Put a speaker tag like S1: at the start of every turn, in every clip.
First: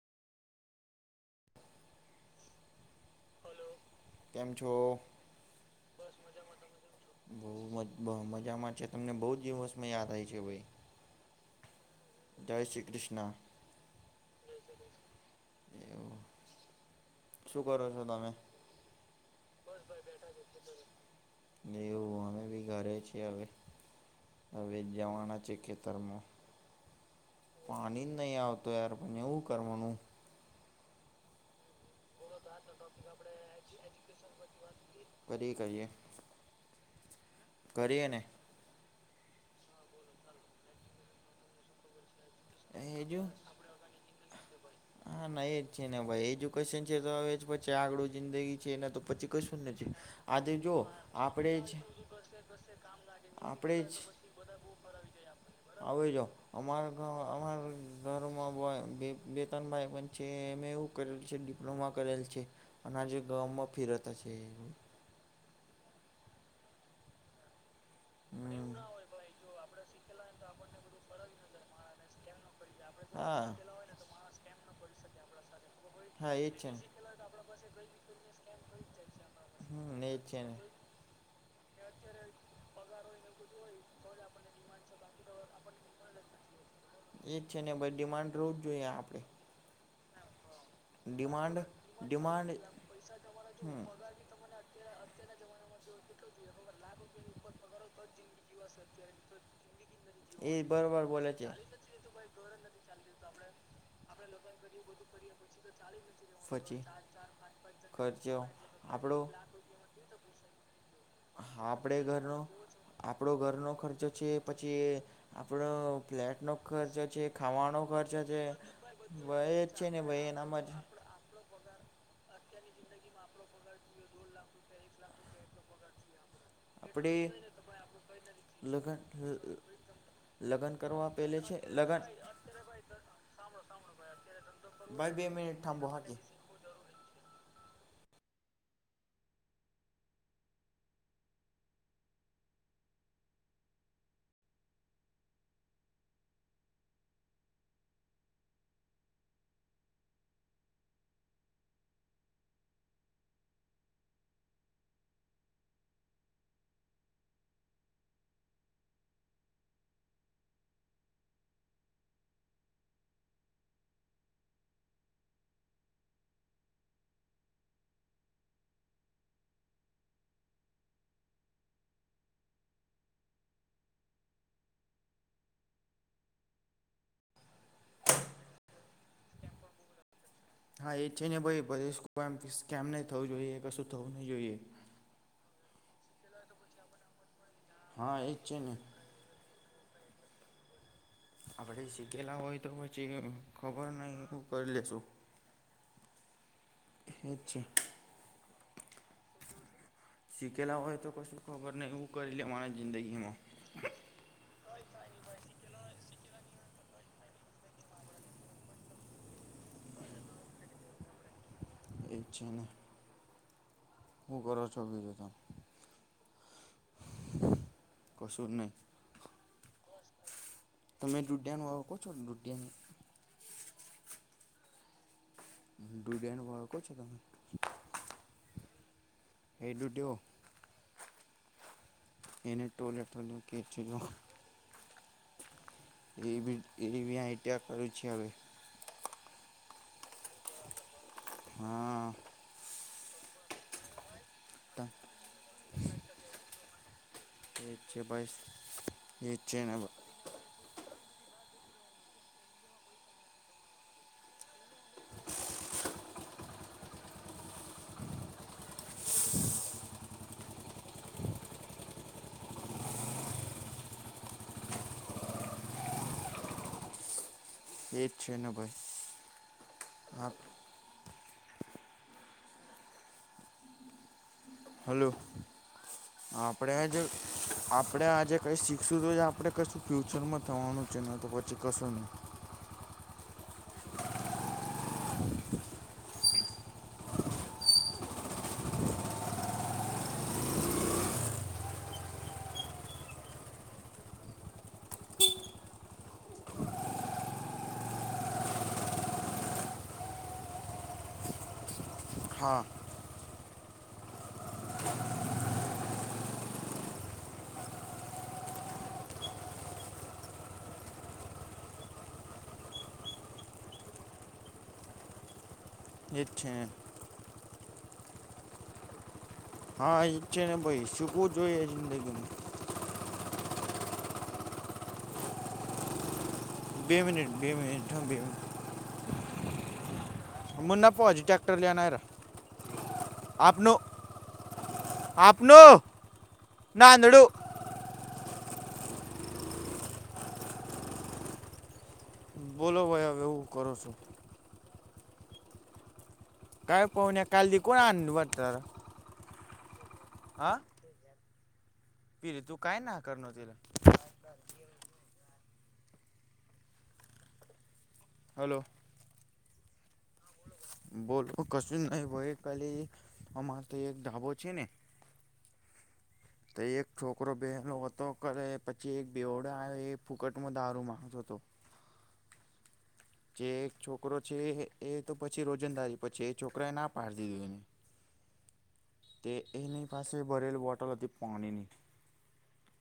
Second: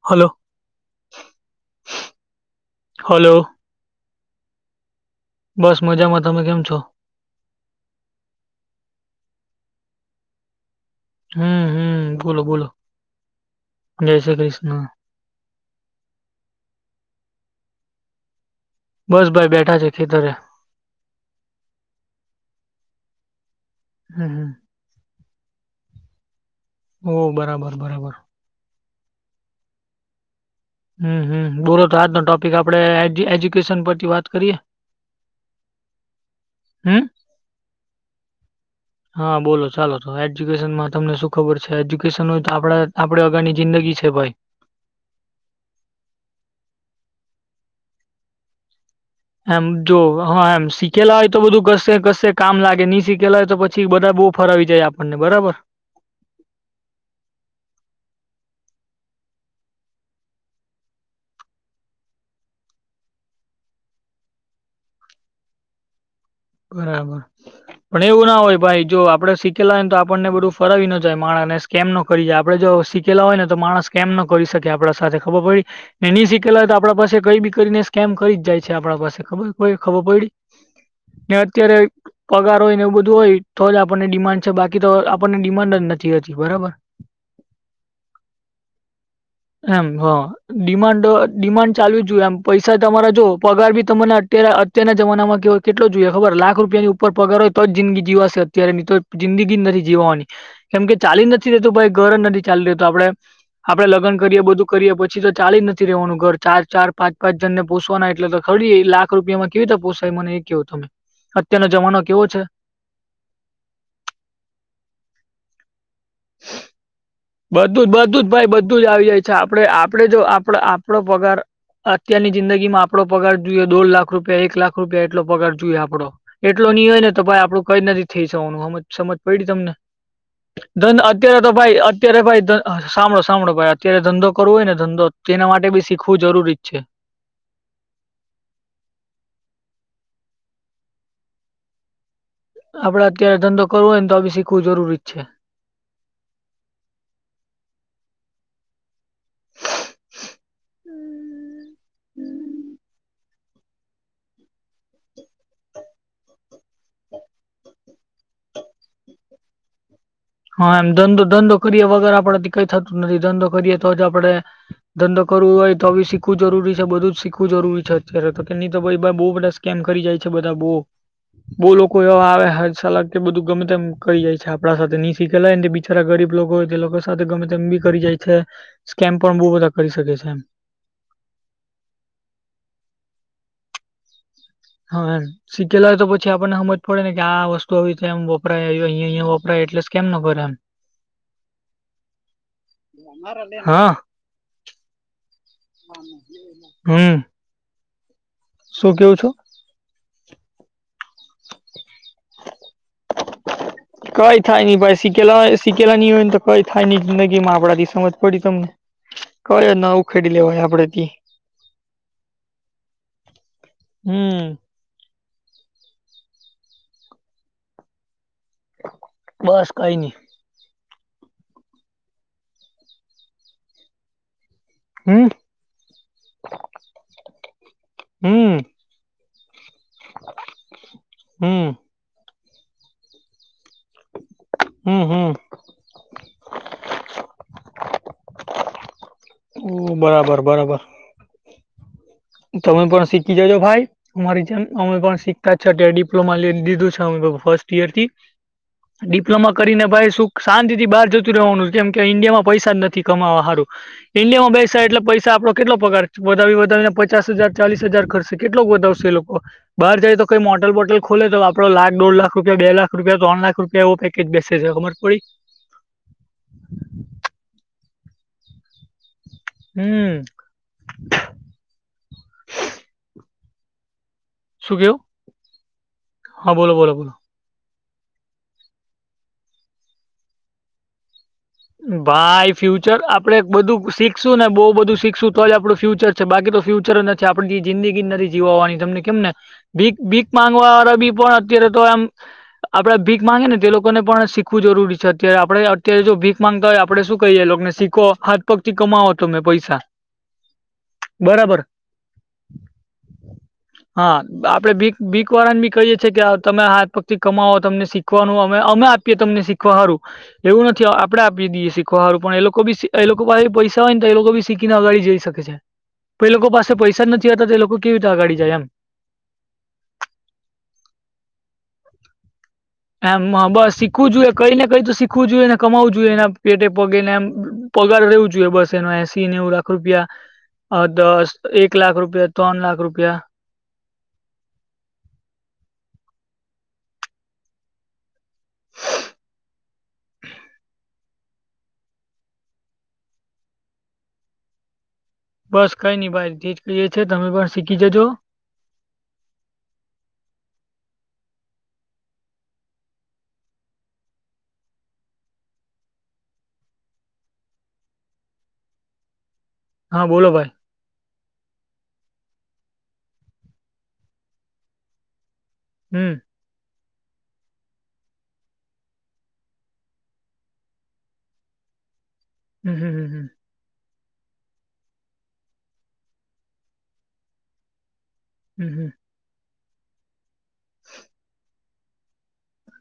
S1: Hello hello
S2: કેમ છો
S1: બસ મજામાં તમે કેમ છો
S2: બહુ મજામાં છે તમને બહુ જ દિવસમાં યાદ આવી છે ભાઈ
S1: હમ હમ બોલો
S2: જય
S1: બોલો
S2: શ્રી કૃષ્ણ.
S1: જય શ્રી કૃષ્ણ
S2: એવું શું કરો છો તમે
S1: બસ ભાઈ બેઠા છે ખેતરે
S2: એવું અમે બી ઘરે છીએ હવે
S1: હમ્મ
S2: હવે જવાણા છે ખેતરમા
S1: ઓ બરાબર
S2: પાણી
S1: બરાબર
S2: નહી આવત તો યાર પણને એવું કરવાનું
S1: હમ્મ હમ્મ બોલો તો આજનો ટોપિક આપડે એજ્યુકેશન પરથી વાત કરીએ
S2: કરીયે
S1: હમ
S2: કરીએને
S1: હા બોલો ચાલો તો એજ્યુકેશન માં તમને શું ખબર છે એજ્યુકેશન આપડા
S2: એ જો
S1: આપડે અગાની જિંદગી છે ભાઈ
S2: હા ના એ જ છે ને ભાઈ એજુકેશન છે તો હવે પછી આગળું જિંદગી છેને તો પછી કશું
S1: એમ
S2: જ નથી.
S1: જો હા
S2: આજે
S1: એમ
S2: જો
S1: શીખેલા હોય તો
S2: આપણેે
S1: બધું
S2: જ
S1: કશે કશે કામ લાગે નહી શીખેલા હોય તો
S2: આપણેે
S1: પછી બધા બહ ફરા વી જાય આપણને બરાબર
S2: આવે જા અમારા અમારા ઘરોમાં બે તણ ભાઈ પણ છે એમ એવું કરેલ છે ડિપ્લોમા કરેલ છે અને આ જે ગામમાં ફિરતા છે એ
S1: બરાબર પણ એવું ના હોય ભાઈ જો આપડણે શીખેલા હોય ને તો આપણને બધું ફરવી ન જાય માણા ને સ્કેમ નો કરી આપડે જો શીખેલા હોય ને
S2: હા
S1: તો માણસ કેમ ન કરી શકે આપડા સાથે ખબર પડી એ ની
S2: હા
S1: શીખેલા
S2: છે
S1: હોય તો
S2: ને
S1: આપડા પાસે કઈ બી કરીને સ્કેમ કરી જ જાય છે આપણા પાસે ખબર કો
S2: હમ
S1: ખબર
S2: એ
S1: પડીડી
S2: છે ને
S1: ને અત્યારે પગાર હોય ને એવું બધું હોય તો જ આપણને ડિમાન્ડ છે બાકી તો આપણને ડિમાન્ડ જ નથી હતી બરાબર
S2: એજ છે ને ભાઈ ડિમાન્ડ રવું જ જોઈએ આપડે
S1: એમ હ ડિમાન્ડ ડિમાન્ડ ચાલુ જોએ એમ
S2: ડિમાન્ડ
S1: પૈસા તમારા જો પગાર ભી તમને અત્યારે તેના જમાનામાં કેવાય કેટલો જોઈએ ખબ લાખ રૂપિયાની ઉપર પગાર હોય તો જિંદગી જીવાશે અત્યારે ની તો જિંદગી જ નથી જીવવાની
S2: એ
S1: કેમ કે
S2: બરોબર
S1: ચાલી
S2: બોલે છે
S1: નથી રેતું ભાઈ ઘર નથી ચાલી રહ્યું તો આપડે આપડે લગ્ન કરીએ બધું કરીએ પછી તો ચાલી જ નથી રહેવાનું ઘર ચાર
S2: પછી
S1: ચાર પાંચ પાંચ જન ને પોસવાના એટલે
S2: ખર્ચો
S1: તો ખરીડી લાખ
S2: આપણો
S1: રૂપિયામાં કેવી રીતે પોસાય મને એ કેવું તમે
S2: હા,
S1: અત્યારનો
S2: આપણે
S1: જમાનો કેવો
S2: ઘરનો
S1: છે
S2: આપણો ઘરનો ખર્ચો છે પછી આપણો ફ્લેટનો ખર્ચો છે ખાવાનો
S1: બધું જ
S2: ખર્ચો
S1: બધું જ
S2: છે
S1: ભાઈ બધું જ આવી જાય છે
S2: ભાઈ
S1: આપડણે
S2: જ છે ને
S1: આપડે જો
S2: ભાઈ
S1: આપ
S2: એનામાં જ
S1: આપડો પગાર અત્યારની જિંદગીમાં આપડો પગાર જોઈએ દોઢ લાખ રૂપિયા એક લાખ કૃપિયા એટલો પગાર જોઈએ આપડો એટલો ની હોય ને
S2: આપણે
S1: તો ભાઈ આપડું કઈ નથી થઈ જવાનુંજ
S2: લગન
S1: સમજ પડી તમને
S2: લગ્ન
S1: ધન
S2: કરવા પહેલે
S1: અત્યારે તો
S2: છે
S1: ભાઈ
S2: લગ્ન
S1: અત્યારે ભાઈ સાંભળો સાંભળો ભાઈ અત્યારે ધંધો કરવો હોય ને ધંધો
S2: ભાઈ બે
S1: તેના
S2: મિનિટ
S1: માટે બી
S2: થાંભો હાકી
S1: શીખવું જરૂરી જ છે આપડે અત્યારે ધંધો કરવો હોય ને તો આ બી શીખવું જરૂરી જ છે હમ્મ હા એમ ધંધો ધંધો કરીએ વગર આપડેથી કઈ થતું જ નથી ધંધો કરીએ તો જ આપડે ધંધો કરવો હોય તો બી શીખવું જરૂરી છે બધું જ શીખવું જરૂરી છે અત્યારે તો કેની તો ભાઈ બહુ બધ કેમ કરી જાય છે બધા બો બવ લોકો એવા આવે હ સલા કે બધું ગમે તેમ કરી જાય છે આપણા સાથે હીખેલાય ને બિચારા ગરીબ લોકો હોય તે લોકો સાથે ગમે તેમ બી કરી જાય છે સ્કેમ પણ બહુ બધા કરી શકે છે એમ
S2: હા, એ છે ને, ભાઈ ભલે સ્કેમ નહી થવું જોઈએ, કશું થવું નહી જોઈએ.
S1: હા એમ સીખેલા હોય તો પછી આપણને હમજ પડે ને કે આ વસ્તુ આવી રીતે
S2: હા
S1: એમ
S2: એજ છે
S1: વપરાય
S2: ને
S1: અહીયાં અહંયાપ તો એટલે કેમ ન કરો એમ
S2: આપણે શીખેલા હોય તો પછી
S1: એમ
S2: ખબર
S1: હા
S2: નહી એ કરી લેશુ
S1: [inaudible]
S2: ઠીક છે
S1: શું કેવો છો
S2: શીખેલા હોય તો કશું ખબર નહીં એવું કરી લે મારા જિંદગીમાં
S1: [inaudible] કઈ થાય નઈ ભાઈ શીખેલા સીખેલા નઈ હોય ને કઈ થાય નઈ જિંદગીમાં આપડાથી સમજ પડી તમને કયન ઉખેડી લેવાય આપડે થી
S2: એ છેને હુ
S1: હમ
S2: કરો છો [unintelligible] કશું નહી
S1: બસ કઈ નઈ
S2: તમે ડુડિયાનું આડકો છો ને ડુડિયાને
S1: હમ્મ
S2: ડુડીયાનો ઓળકો છો
S1: હમ્મ
S2: હે ડુંટીયો
S1: હમ્મ
S2: એને ટોલેટોલેટ કે તો
S1: હમ હમ
S2: એ એવી [unintelligible] કર છે હવે
S1: બરાબર બરાબર
S2: હમ્મ
S1: તમે પણ શીખી જજો ભાઈ મરી અમે પણ શીખતા છ્યારે ડિપ્લોમા લ દીધું છે અમે ફર્સ્ટ
S2: એ જ
S1: યર
S2: છે
S1: થી
S2: ભાઈ એ જ
S1: ડિપ્લોમા
S2: છે
S1: કરી ને ભાઈ શું શાંતિ થી બહાર જતું રહેવાનું જેમ કે ઈન્ડિયામાં પૈસા જ નથી કમાવા સારું ઇન્ડિયા બેસાાય એટલે પસા આપડો કેટલો પગાર વધાવી વધાવીને પછી પચાસ હજાર ચાલીસ હજાર ખર્શે કેટલો વધાવશે લોકો બાર જાય તો કઈ મોટલ બોટલ ખોલે તો આપડો લાખો લાખ રૂપિયા બે લાખ રૂપિયા ત્ર લાખ રૂપિયા એવે કેટ બેચસે છે ખબર પડી
S2: એ જ છે ને ભઈ
S1: હમ્મ શું કેવું
S2: હેલો
S1: હા બોલો
S2: આપડે આજ
S1: બોલો બોલો
S2: આપડે આજે કઈ શીખશું તો આપડે કશું ફ્યુચરમાં થવાનું છે નત
S1: ભાઈ ફ્યુચર આપણે એક બધું શીખશું ને બહુ બધું શીખશું તો જ આપણું ફ્યુચર છે બાકી તો ફ્યુચર નથી આપણે જિંદગી નથી જીવવાની તમને કેમ ને ભીક ભીક માંગવા વાળા બી પણ અત્યારે તો એમ આપડે ભીખ માંગે ને તે લોકોને પણ શીખવું જરૂરી છે અત્યારે આપડે અત્યારે જો ભીખ માંગતા હોય આપડે શું કહીએ લોકને શીખો હાથ પગ થી કમાવો તમે પૈસા બરાબર
S2: હા
S1: હા આપડે ભી ભીક વારન બી કહીએ કે તમે હાથ પગથી કમાવો તમને શીખ શીખવાનું અમે અમે આપીએ તમને શીખવાારું એવું નથી આપડણે આપી દઈએ શીખવાળું પણ એ લોકો બી એ લોકો પાસે પૈસા હોય ને તો એ લોકો બી શીખીનેગા જઈ શકે છે તો
S2: જ
S1: એ લોકો
S2: છે ને
S1: પાસે પૈસા જ નથી આવતા તો એ લોકો કેવી રીતે આગાડી જાય એમ
S2: હા ઈચ્છે ને ભાઈ શુંકું જોઈએ જિંદગીમાં
S1: એમ બસ શીખવું જોઈએ કઈને કઈ તો શીખવું જોઈએ ને કમાવું જોએ એને પેટે
S2: બે
S1: પગી ને એમ
S2: મિનિટ બે મિનિટ
S1: પગાર
S2: હા બે
S1: રવું
S2: મિનિટ
S1: જોએ બસ એનો એસી ને એવું લાખ રૂપિયા અ
S2: મુન્ના પહોંચ
S1: દસ એક લાખ રૂપિયા ત્રણ લાખ રૂપિયા
S2: આપનો આપનો નાંદડો બોલો ભાઈ હવે એવું કરો છો
S1: બસ કઈ નઈ ભાઈ જે જ
S2: કાંઈ
S1: કહીએ છે
S2: પહોંચને
S1: તમે
S2: કાલ
S1: પણ
S2: દી કોણ
S1: શીખી જજો
S2: [inaudible] હ પીરી તું કઈ ના હકાર ન તલા હલો
S1: હા બોલો ભાઈ
S2: બોલ કશું નહી ભાઈ કાલી અમારે તો એક ધાબો છે ને
S1: હમ્મ
S2: તો એક છોકરો બહેનો હતો કરે પછી એક બેવડો આવે એ ફૂકટમાં દારૂ માંગ તો તો
S1: હમ્મ હમ્મ
S2: જે એક છોકરો છે એ તો પછી રોજંદારી પછી એ છોકરાએ ના પાડી દીધો એને
S1: હમ્મ હમ્મ
S2: તે એને પાસે ભરેલ બોટલ હતી પોણીની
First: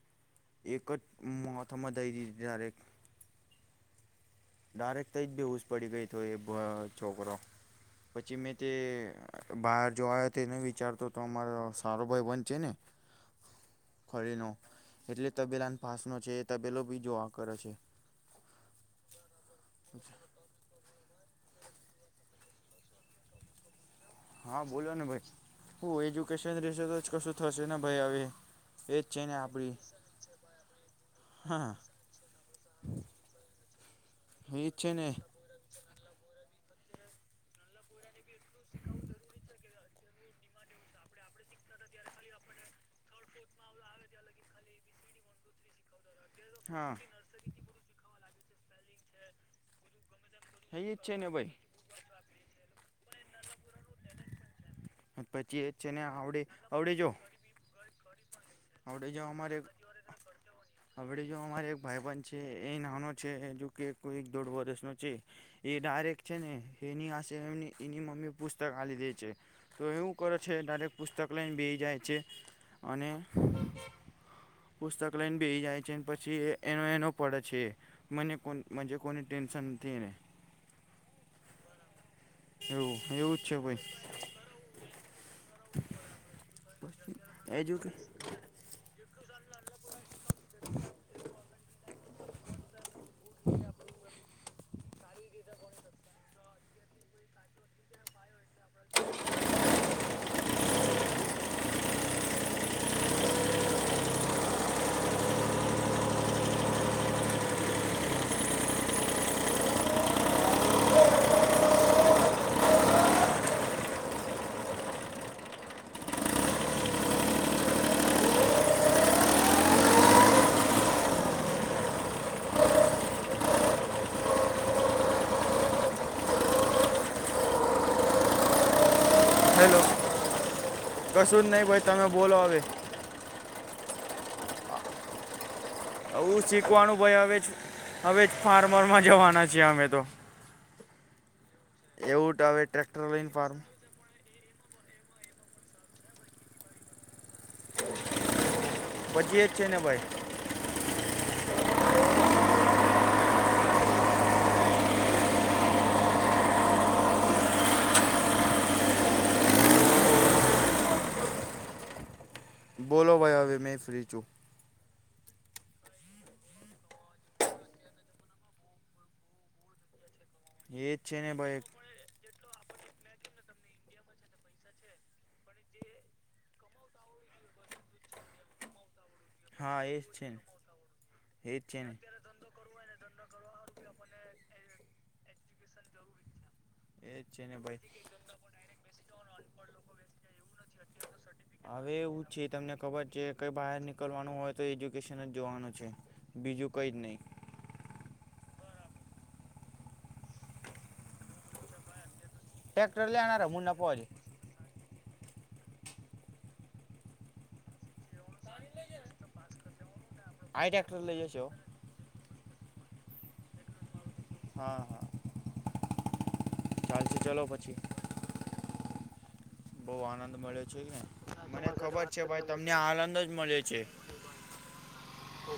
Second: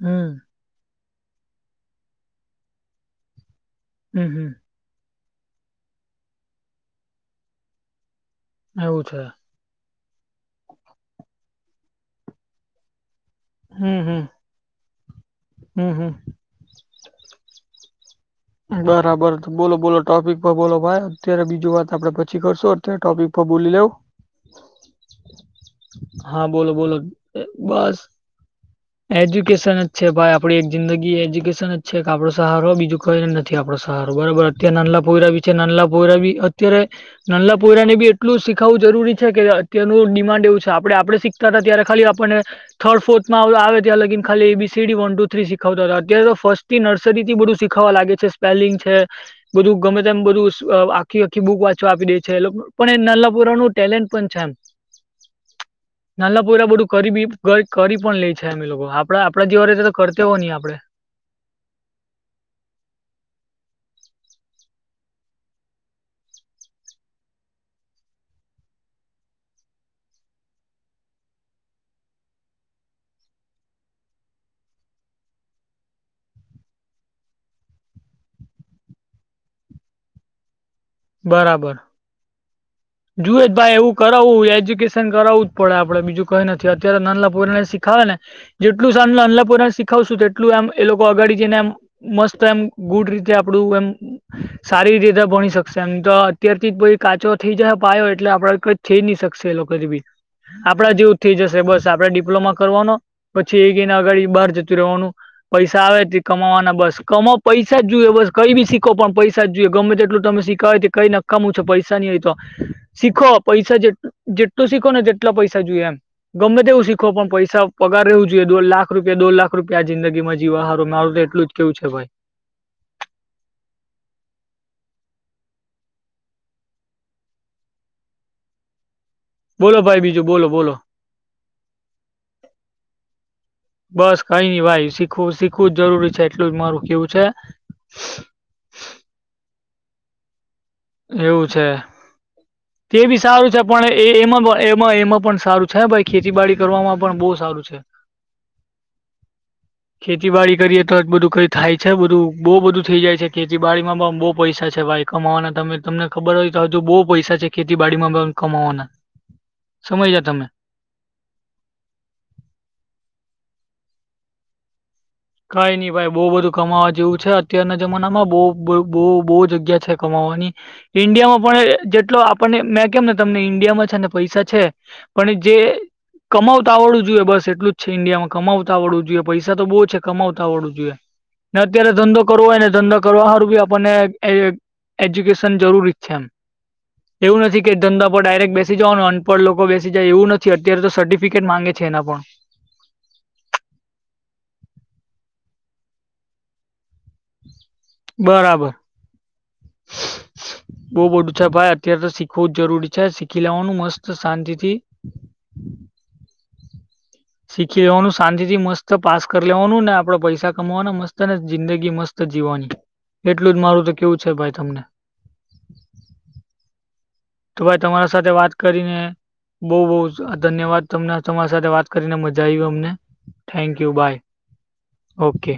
S1: હમ્મ
S2: એકટ મહત્મા જયારે
S1: હમ્મ હમ્મ
S2: ડાયારેક્ટ થઈ જ બ હઉસ પડી ગઈ તો એ છોકરો પછી મેં તે
S1: એવું છે.
S2: બહાર જો આવ તો એ નને વિચારતો તો અમારો સારો ભાઈ બન છે ને
S1: હમ હમ
S2: ખળનો એટલે તબેલાન
S1: હમ
S2: ફાસનો
S1: હમ
S2: છે એ તબેલો બીજોઆ કરે છે
S1: બરાબર બોલો બોલો ટોપિક પર બોલો ભાઈ અત્યારે બીજું વાત આપડે પછી કરશો તે ટોપિક પર બોલી લેવ
S2: હા બોલો ને ભાઈ હું
S1: હા
S2: એજ્યુકેશન
S1: બોલો
S2: રશે
S1: બોલો
S2: તો જ કશું થશે ને
S1: બસ
S2: ભાઈ હવે એજ છે ને આપડી
S1: એજ્યુકેશન જ છે ભાઈ આપડી એક જિંદગી એજ્યુકેશન
S2: હા
S1: જ છે એક આપડો સહાર હોય બીજું કોઈને નથી આપડો સારો બરોબર અત્ય
S2: એજ છે
S1: નાના
S2: ને
S1: પોઈરા છે નનલા પોયરા બી અત્યારે નનલા પોયરા ને બી એટલું શીખાવવું જરૂરી છે કે તેનું ડિમાન્ડ એવું છે આપણે આપડણે શીખતા હતા ત્યારે ખાલી આપણને થર્ડ ફોર્થમાં આવે ત્યાં લગીને ખાલી B C D one two three શીખાવતા હતા અત્યારે તો ફર્સ્ટથી
S2: હા
S1: નર્સરી થી બધું શીખાવા લાગે છે સ્પેલિંગ છે બધું ગમે તેમ બધું
S2: એજ છે
S1: આખી
S2: ને
S1: આખી
S2: ભાઈ
S1: બુક વાંચવા આપી દે છે એ પણ એ નાનાપુરા નનું ટેલેન્ટ પણ છે એમ
S2: પછી એ છે ને આવડે
S1: નાના પોયરા બધું
S2: આવડે જો
S1: કરી બી કરી પણ લે છે અમે લોકો આપણા આપણા જેવા રીતે તો કરતા હોય નહી આપે
S2: હળ જો અમારે એક ભાઈબન છે એ નાનો છે જો કે કોઈ એક દોઢ વર્ષનો છે એ ડાયરેક્ટ છે ને એની આસે એ એની મમ્મી પુસ્તકલીધે છે તો એવું કરે છે ડાયરેક્ટ પુસ્તક લયને બેય જાય છે અને પુસ્તક લઈને બે જાય છે પછી એ નાનો પડે છે મને કોન મનજે કોની ટેન્શન નથી એને
S1: બરાબર
S2: હેલો
S1: જુએ જ ભાઈ એવું કરાવવું એજ્યુકેશન કરાવવું જ પડે આપડે બીજું કઈ નથી અત્યારે નાનલા પોરને
S2: એજુ કે
S1: શીખાવે ને જેટલું સાન અનલાપુરાને શીખાવશું તેટલું એમ એ લોકો અગાડી જઈને એમ મસ્ત એમ ગુડ રીતે આપડું એમ સારી રીતે ભણી શકશે એમ તો અત્યારથી કાચો થઈ જાય પાયો એટલે આપડે કઈ થઈ નહી શકશે એ લોકો બી આપડા જેવું થઈ જશે બસ આપડે ડિપ્લોમા કરવાનો પછી એ એને અગાડી બહાર જતું રહેવાનું પૈસા આવે કમાવાના બસ કમાો પૈસા જ જોઈએ બસ કઈ બી શીખો પણ પૈસા જ જોઈએ ગમે તેટલું તમે શીખ કઈ કઈ નકામું છે પૈસા નની હોય તો શીખો પૈસા જે જેટલું શીખો ને જેટલા પૈસા જોઈએ એમ ગમે તેવું શીખો પણ પૈસા પગાર રહેવું જોઈએ દો લાખ રૂપિયા દોઢ લાખ રૂપિયા આ જિંદીમાં જીવાહારો મારું તો એટલું જ કેવું છે ભાઈ
S2: હેલો
S1: બોલો ભાઈ બીજું બોલો બોલો
S2: કશું જ નહીં ભાઈ તમે બોલો હવે
S1: બસ કઈ નઈ ભાઈ શીખવું શીખવું જ જરૂરી છે
S2: આવું
S1: એટલું જ મારું કેવું છે
S2: ફાર્મર માં જવાના છીએ અમે તો
S1: એવું છે
S2: એવું હવે
S1: તે
S2: ટ્રેક્ટર
S1: બી
S2: લઈને
S1: સારું
S2: ફાર્મ
S1: છે પણ એ એમાં માં એમાં પણ સારું છે ભાઈ ખેતી બાડી કરવામાં પણ બહુ સારું ખેતી
S2: પછી એ જ છે ને ભાઈ
S1: ખેતીવાડી કરીએ તો જ બધું કઈ થાય છે બધું બહુ બધું થઈ જાય છે ખેતીવાડીમાં પણ બહુ પૈસા છે વાય કમાવાના તમે તમને ખબર હોય તો હજુ બહુ પૈસા છે ખેતી બાડીમાં કમાવાના સમય જા તમે
S2: બોલો ભાઈ હવે મેં ફ્રી છું
S1: કઈ નઈ ભાઈ બહુ બધું કમાવા જેવું છે અત્યારના જમાનામાં બહ બહ બહુ જગ્યા છે કમાવાની
S2: એજ છે ને
S1: ઇન્ડિયા માં
S2: ભાઈ
S1: પણ જેટલો પણ મેં કેમ ને તમને ઈન્ડિયામાં છે ને પૈસા છે પણ જે કમાવતા આવડું જોઈએ બસ એટલું જ છે ઇન્ડિયામાં કમાવતા આવળવું જોઈએ પૈસા તો બહુ
S2: હા
S1: છે
S2: એજ ને
S1: કમાવતા આવળવુ જોઈએ ને
S2: એજ છે
S1: અત્યારે ધંધો કરવો એને ધંધો કરવા સારું બી આપણને એજ્યુકેશન જરૂરી જ છે એમ
S2: એજ
S1: એવું
S2: છે ને
S1: નથી કે
S2: ભાઈ
S1: ધંધા પર ડાયરેક્ટ બેસી જવાનુ અનપડ લોકો બેસી જાય એવું નથી અત્યારે તો સર્ટિફિકેટ માંગે છે એના
S2: હવે
S1: પણ
S2: ઉ તમને ખબર છે કંઈ બહાર નીકળવાનું હોય તો એજ્યુકેશન જ જોવાનું છે બીજું કંઈ જ નહીં
S1: બરાબર. બઉ બધું છે ભાઈ અત્યારે તો શીખવું જ જરૂરી
S2: ટ્રેક્ટર
S1: છે
S2: લઈ આના
S1: શીખી
S2: રમૂ ના
S1: લેવાનું
S2: પહોંચે
S1: મસ્ત શાંતિ થી. શીખી લેવાનું શાંતિ થી મસ્ત પાસ કરી લેવાનું ને આપડે પૈસા
S2: આ
S1: કમાવાના
S2: ટ્રેક્ટર
S1: મસ્ત
S2: લઈ
S1: ને
S2: જશે હો.
S1: જિંદગી મસ્ત જીવાની એટલું જ મારું તો કેવું છે ભાઈ તમને
S2: દયાન થી ચલાવ -
S1: તો ભાઈ તમારા સાથે વાત કરીને બહુ બહ
S2: આનંદ મળ્યો છે
S1: ધન્યવાદ
S2: ને
S1: તમને તમારી
S2: મને
S1: સાથે વાત
S2: ખબર
S1: કરીને
S2: છે ભાઈ
S1: મજા આવી
S2: તમને
S1: અમને
S2: આનંદ જ મળ્યો છે
S1: થેન્કયુ બાય ઓકે